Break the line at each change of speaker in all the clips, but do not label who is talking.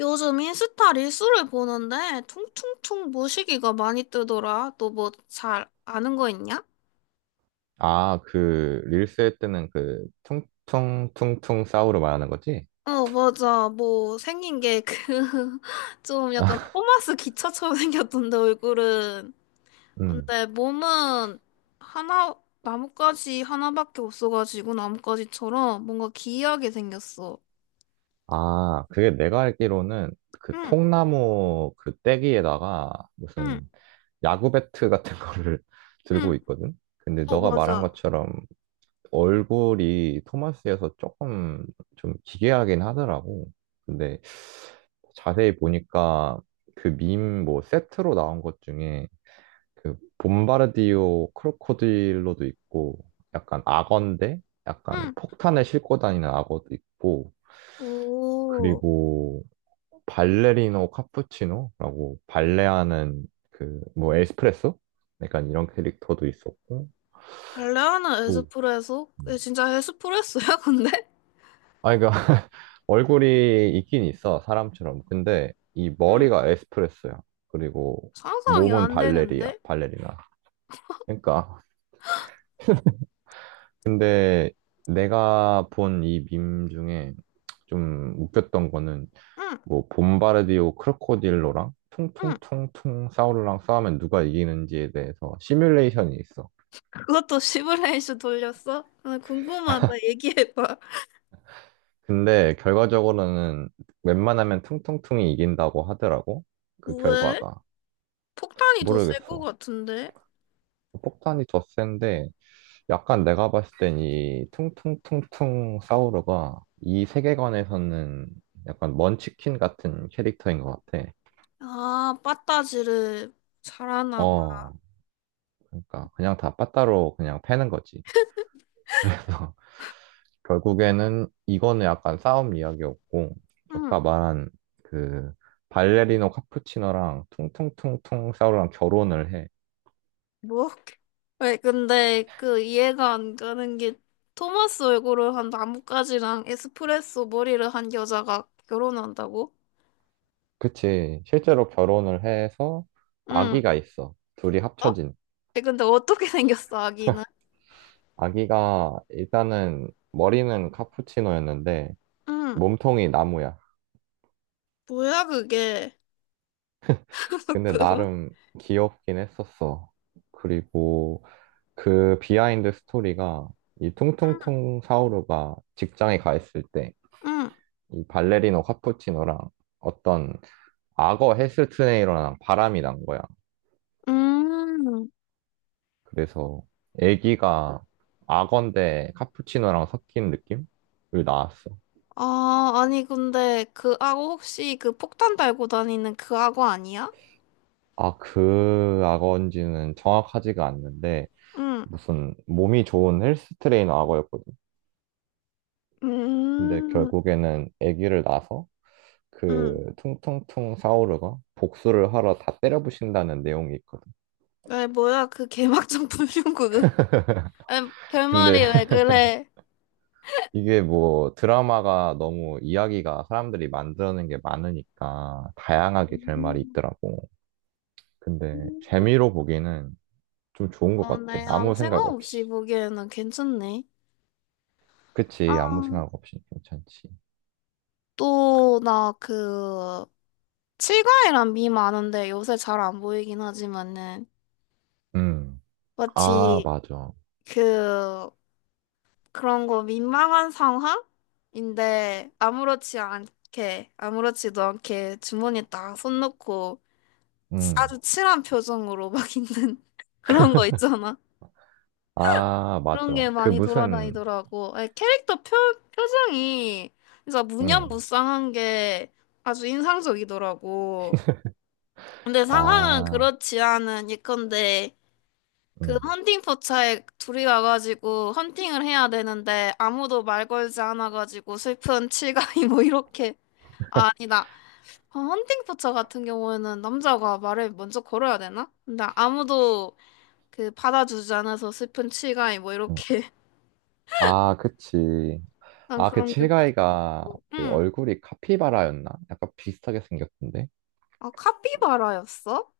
요즘 인스타 릴스를 보는데 퉁퉁퉁 모시기가 많이 뜨더라. 너 뭐 잘 아는 거 있냐?
아, 그, 릴스 할 때는 그, 퉁퉁퉁퉁 싸우로 말하는 거지?
어, 맞아. 뭐 생긴 게 그 좀 약간
아,
토마스 기차처럼 생겼던데 얼굴은.
음.
근데 몸은 하나 나뭇가지 하나밖에 없어가지고 나뭇가지처럼 뭔가 기이하게 생겼어.
아, 그게 내가 알기로는 그
응,
통나무 그 떼기에다가
응,
무슨 야구 배트 같은 거를
응.
들고 있거든? 근데
어,
너가 말한
맞아.
것처럼 얼굴이 토마스여서 조금 좀 기괴하긴 하더라고. 근데 자세히 보니까 그 밈 뭐 세트로 나온 것 중에 그 봄바르디오 크로코딜로도 있고 약간 악어인데 약간
응.
폭탄을 싣고 다니는 악어도 있고
오,
그리고 발레리노 카푸치노라고 발레하는 그 뭐 에스프레소? 약간 이런 캐릭터도 있었고
발레하는
또
에스프레소?
음.
얘 진짜 에스프레소야, 근데?
아 그러니까 얼굴이 있긴 있어 사람처럼 근데 이
응.
머리가 에스프레소야. 그리고
상상이
몸은
안
발레리야
되는데?
발레리나 그러니까 근데 내가 본 이 밈 중에 좀 웃겼던 거는
응,
뭐 봄바르디오 크로코딜로랑
응.
퉁퉁퉁퉁 사우루랑 싸우면 누가 이기는지에 대해서 시뮬레이션이 있어.
그것도 시뮬레이션 돌렸어? 나 궁금하다. 얘기해봐.
근데 결과적으로는 웬만하면 퉁퉁퉁이 이긴다고 하더라고. 그
왜?
결과가.
폭탄이 더 셀 것
모르겠어.
같은데?
폭탄이 더 센데 약간 내가 봤을 땐 이 퉁퉁퉁퉁 사우루가 이 세계관에서는 약간 먼치킨 같은 캐릭터인 것 같아.
아, 빠따지를 잘하나 봐.
어, 그러니까 그냥 다 빠따로 그냥 패는 거지. 그래서 결국에는 이거는 약간 싸움 이야기였고, 아까
응,
말한 그 발레리노 카푸치노랑 퉁퉁퉁퉁 싸우랑 결혼을 해.
뭐? 왜, 근데 그 이해가 안 가는 게 토마스 얼굴을 한 나뭇가지랑 에스프레소 머리를 한 여자가 결혼한다고?
그치. 실제로 결혼을 해서
응.
아기가 있어. 둘이
어?
합쳐진.
에, 근데 어떻게 생겼어, 아기는?
아기가 일단은 머리는 카푸치노였는데
응.
몸통이 나무야.
뭐야, 그게?
근데
그,
나름 귀엽긴 했었어. 그리고 그 비하인드 스토리가 이 퉁퉁퉁 사오루가 직장에 가 있을 때
응.
이 발레리노 카푸치노랑 어떤 악어 헬스트레이너랑 바람이 난 거야.
음,
그래서 애기가 악어인데 카푸치노랑 섞인 느낌을 낳았어.
아, 아니, 근데 그 악어 혹시 그 폭탄 달고 다니는 그 악어 아니야?
아, 그 악어인지는 정확하지가 않는데
응,
무슨 몸이 좋은 헬스트레이너 악어였거든. 근데
음,
결국에는 애기를 낳아서
응.
그 퉁퉁퉁 사오르가 복수를 하러 다 때려부신다는 내용이 있거든.
왜, 뭐야, 그 개막장 불륜구그. 아,
근데
결말이 왜 그래?
이게 뭐 드라마가 너무 이야기가 사람들이 만들어낸 게 많으니까 다양하게 결말이
음.
있더라고. 근데 재미로 보기에는 좀 좋은 것
어,
같아.
네, 아무
아무 생각
생각 없이
없이.
보기에는 괜찮네. 아,
그치, 아무 생각 없이 괜찮지.
또, 나 칠과이란 밈 아는데 요새 잘 안 보이긴 하지만은,
음, 아,
마치
맞아.
그, 그런 거 민망한 상황인데 아무렇지도 않게 주머니 에 딱 손 넣고
음,
아주 칠한 표정으로 막 있는 그런 거 있잖아.
아,
그런
맞아.
게
그
많이
무슨,
돌아다니더라고. 아니, 캐릭터 표정이 진짜
음,
무념무상한 게 아주 인상적이더라고. 근데 상황은
아,
그렇지 않은 예컨대 그
음,
헌팅 포차에 둘이 와가지고 헌팅을 해야 되는데 아무도 말 걸지 않아가지고 슬픈 칠가이 뭐 이렇게 아, 아니다. 어, 헌팅 포차 같은 경우에는 남자가 말을 먼저 걸어야 되나? 근데 아무도 그 받아주지 않아서 슬픈 칠가이 뭐
음.
이렇게
아, 그치.
난
아, 그
그런 게 웃긴 것
칠가이가
같고
그
응아.
얼굴이 카피바라였나? 약간 비슷하게 생겼던데?
카피바라였어?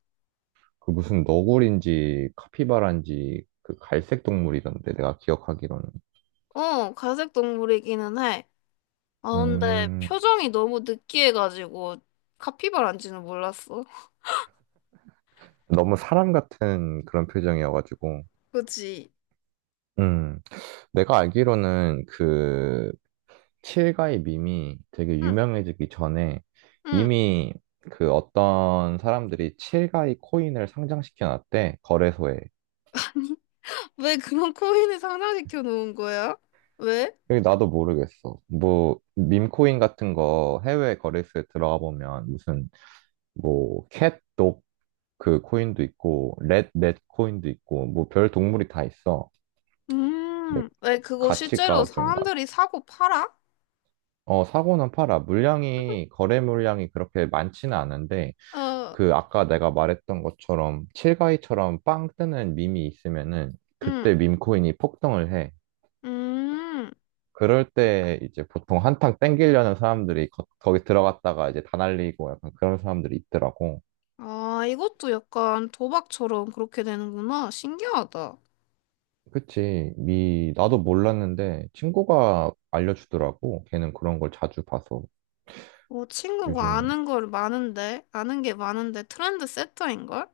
그 무슨 너구리인지 카피바라인지 그 갈색 동물이던데, 내가 기억하기로는.
어, 갈색 동물이기는 해. 아, 근데
음,
표정이 너무 느끼해가지고 카피바라인지는 몰랐어.
너무 사람 같은 그런 표정이어가지고.
그치?
음, 내가 알기로는 그 칠가이 밈이 되게
응.
유명해지기 전에
응.
이미 그 어떤 사람들이 칠가이 코인을 상장시켜 놨대, 거래소에.
왜 그런 코인을 상장시켜 놓은 거야? 왜?
이 나도 모르겠어. 뭐, 밈코인 같은 거 해외 거래소에 들어가 보면 무슨, 뭐, 캣독 그 코인도 있고, 렛, 넷 코인도 있고, 뭐, 별 동물이 다 있어. 근데
왜 그거 실제로
가치가 좀 낮.
사람들이 사고 팔아?
어, 사고는 팔아. 물량이, 거래 물량이 그렇게 많지는 않은데,
어,
그 아까 내가 말했던 것처럼, 칠가이처럼 빵 뜨는 밈이 있으면은,
음,
그때 밈코인이 폭등을 해.
음.
그럴 때 이제 보통 한탕 땡기려는 사람들이 거, 거기 들어갔다가 이제 다 날리고 약간 그런 사람들이 있더라고.
아, 이것도 약간 도박처럼 그렇게 되는구나. 신기하다.
그치. 미, 나도 몰랐는데 친구가 알려주더라고. 걔는 그런 걸 자주 봐서
뭐 친구가
요즘에.
아는 게 많은데 트렌드 세터인걸?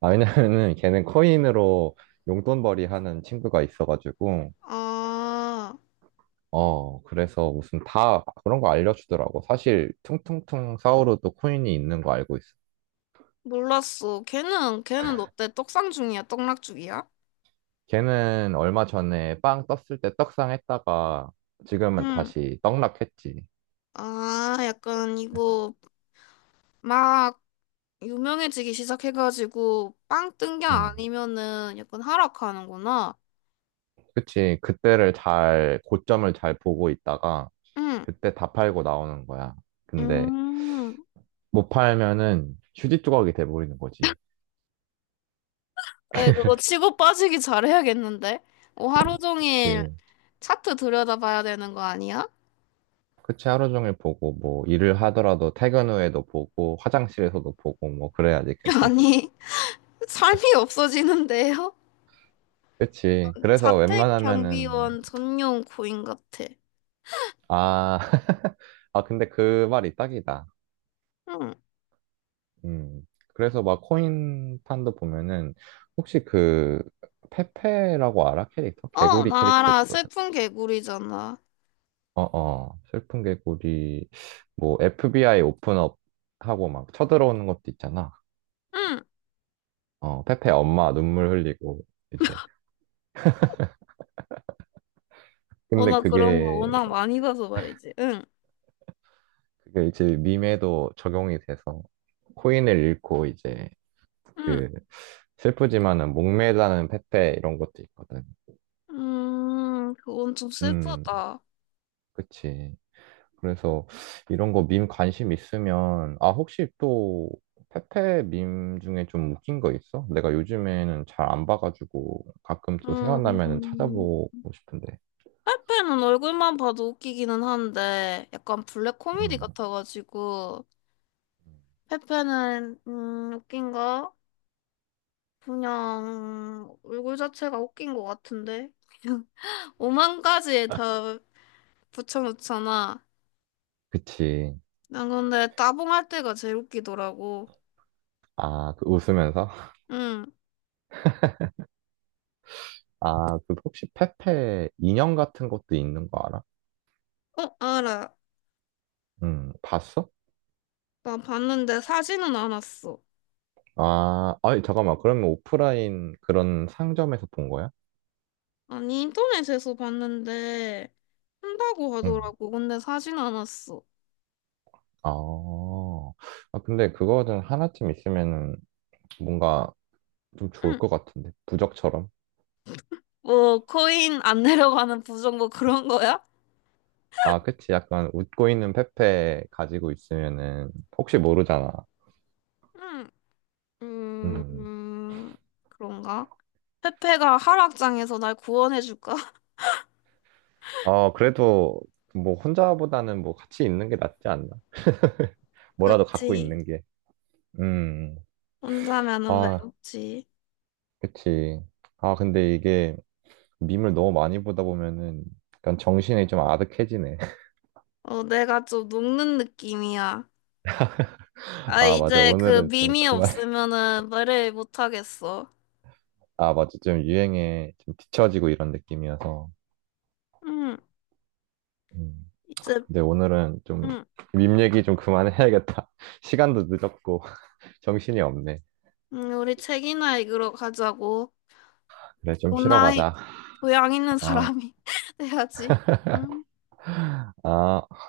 아, 왜냐면은 걔는 코인으로 용돈벌이 하는 친구가 있어가지고,
아,
어, 그래서 무슨 다 그런 거 알려주더라고. 사실 퉁퉁퉁 사오르도 코인이 있는 거 알고 있어.
몰랐어. 걔는 어때? 떡상 중이야? 떡락 중이야?
걔는 얼마 전에 빵 떴을 때 떡상 했다가 지금은
응.
다시 떡락했지.
아, 약간 이거 막 유명해지기 시작해가지고 빵 뜬 게
음.
아니면은 약간 하락하는구나.
그치. 그때를 잘, 고점을 잘 보고 있다가
응,
그때 다 팔고 나오는 거야. 근데
음.
못 팔면은 휴지 조각이 돼버리는 거지.
에, 그거 치고 빠지기 잘해야겠는데? 어, 하루 종일
그치.
차트 들여다봐야 되는 거 아니야?
그치. 하루 종일 보고 뭐 일을 하더라도 퇴근 후에도 보고 화장실에서도 보고 뭐 그래야지 계속.
아니, 삶이 없어지는데요?
그치. 그래서
자택
웬만하면은,
경비원 전용 고인 같아.
아, 아, 근데 그 말이 딱이다.
응.
음. 그래서 막 코인 판도 보면은 혹시 그 페페라고 알아? 캐릭터?
어,
개구리
나
캐릭터
알아.
있거든.
슬픈 개구리잖아.
어어. 슬픈 개구리 뭐 FBI 오픈업 하고 막 쳐들어오는 것도 있잖아.
응.
어, 페페 엄마 눈물 흘리고 이제
어,
근데
나 그런 거
그게
워낙 많이 봐서 말이지. 응.
그게 이제 밈에도 적용이 돼서 코인을 잃고 이제
응.
그 슬프지만은 목매다는 페페 이런 것도 있거든.
그건 좀
음,
슬프다.
그치. 그래서 이런 거 밈 관심 있으면, 아, 혹시 또 페페 밈 중에 좀 웃긴 거 있어? 내가 요즘에는 잘 안 봐가지고 가끔 또 생각나면은
음,
찾아보고 싶은데.
페페는 얼굴만 봐도 웃기기는 한데, 약간 블랙 코미디
음.
같아가지고, 페페는, 웃긴가? 그냥, 얼굴 자체가 웃긴 것 같은데? 오만 가지에 다 붙여놓잖아.
그치.
난 근데 따봉할 때가 제일 웃기더라고.
아, 그 웃으면서?
응.
아, 그 혹시 페페 인형 같은 것도 있는 거 알아?
어, 알아.
봤어?
나 봤는데 사진은 안 왔어.
아, 아니, 잠깐만. 그러면 오프라인 그런 상점에서 본 거야?
아니, 인터넷에서 봤는데, 한다고
응.
하더라고. 근데 사진 안 왔어.
아, 아, 근데 그거는 하나쯤 있으면은 뭔가 좀 좋을
응.
것 같은데. 부적처럼.
뭐 코인 안 내려가는 부정 뭐 그런 거야?
아, 그치. 약간 웃고 있는 페페 가지고 있으면은 혹시 모르잖아.
음, 음,
음.
음, 그런가? 페페가 하락장에서 날 구원해줄까?
어, 그래도 뭐 혼자보다는 뭐 같이 있는 게 낫지 않나? 뭐라도 갖고
그치.
있는 게. 음.
혼자면은
아,
외롭지.
그치. 아, 근데 이게 밈을 너무 많이 보다 보면은 약간 정신이 좀 아득해지네.
어, 내가 좀 녹는 느낌이야. 아,
아, 맞아.
이제 그
오늘은 좀
밈이
그만.
없으면은 말을 못하겠어.
아, 맞아. 좀 유행에 좀 뒤처지고 이런 느낌이어서.
응,
음.
이제,
근데 오늘은 좀
응,
밈 얘기 좀 그만해야겠다. 시간도 늦었고 정신이 없네.
응, 우리 책이나 읽으러 가자고.
그래, 좀 쉬러
오나이,
가자.
교양 있는
어,
사람이 돼야지. 응.
어.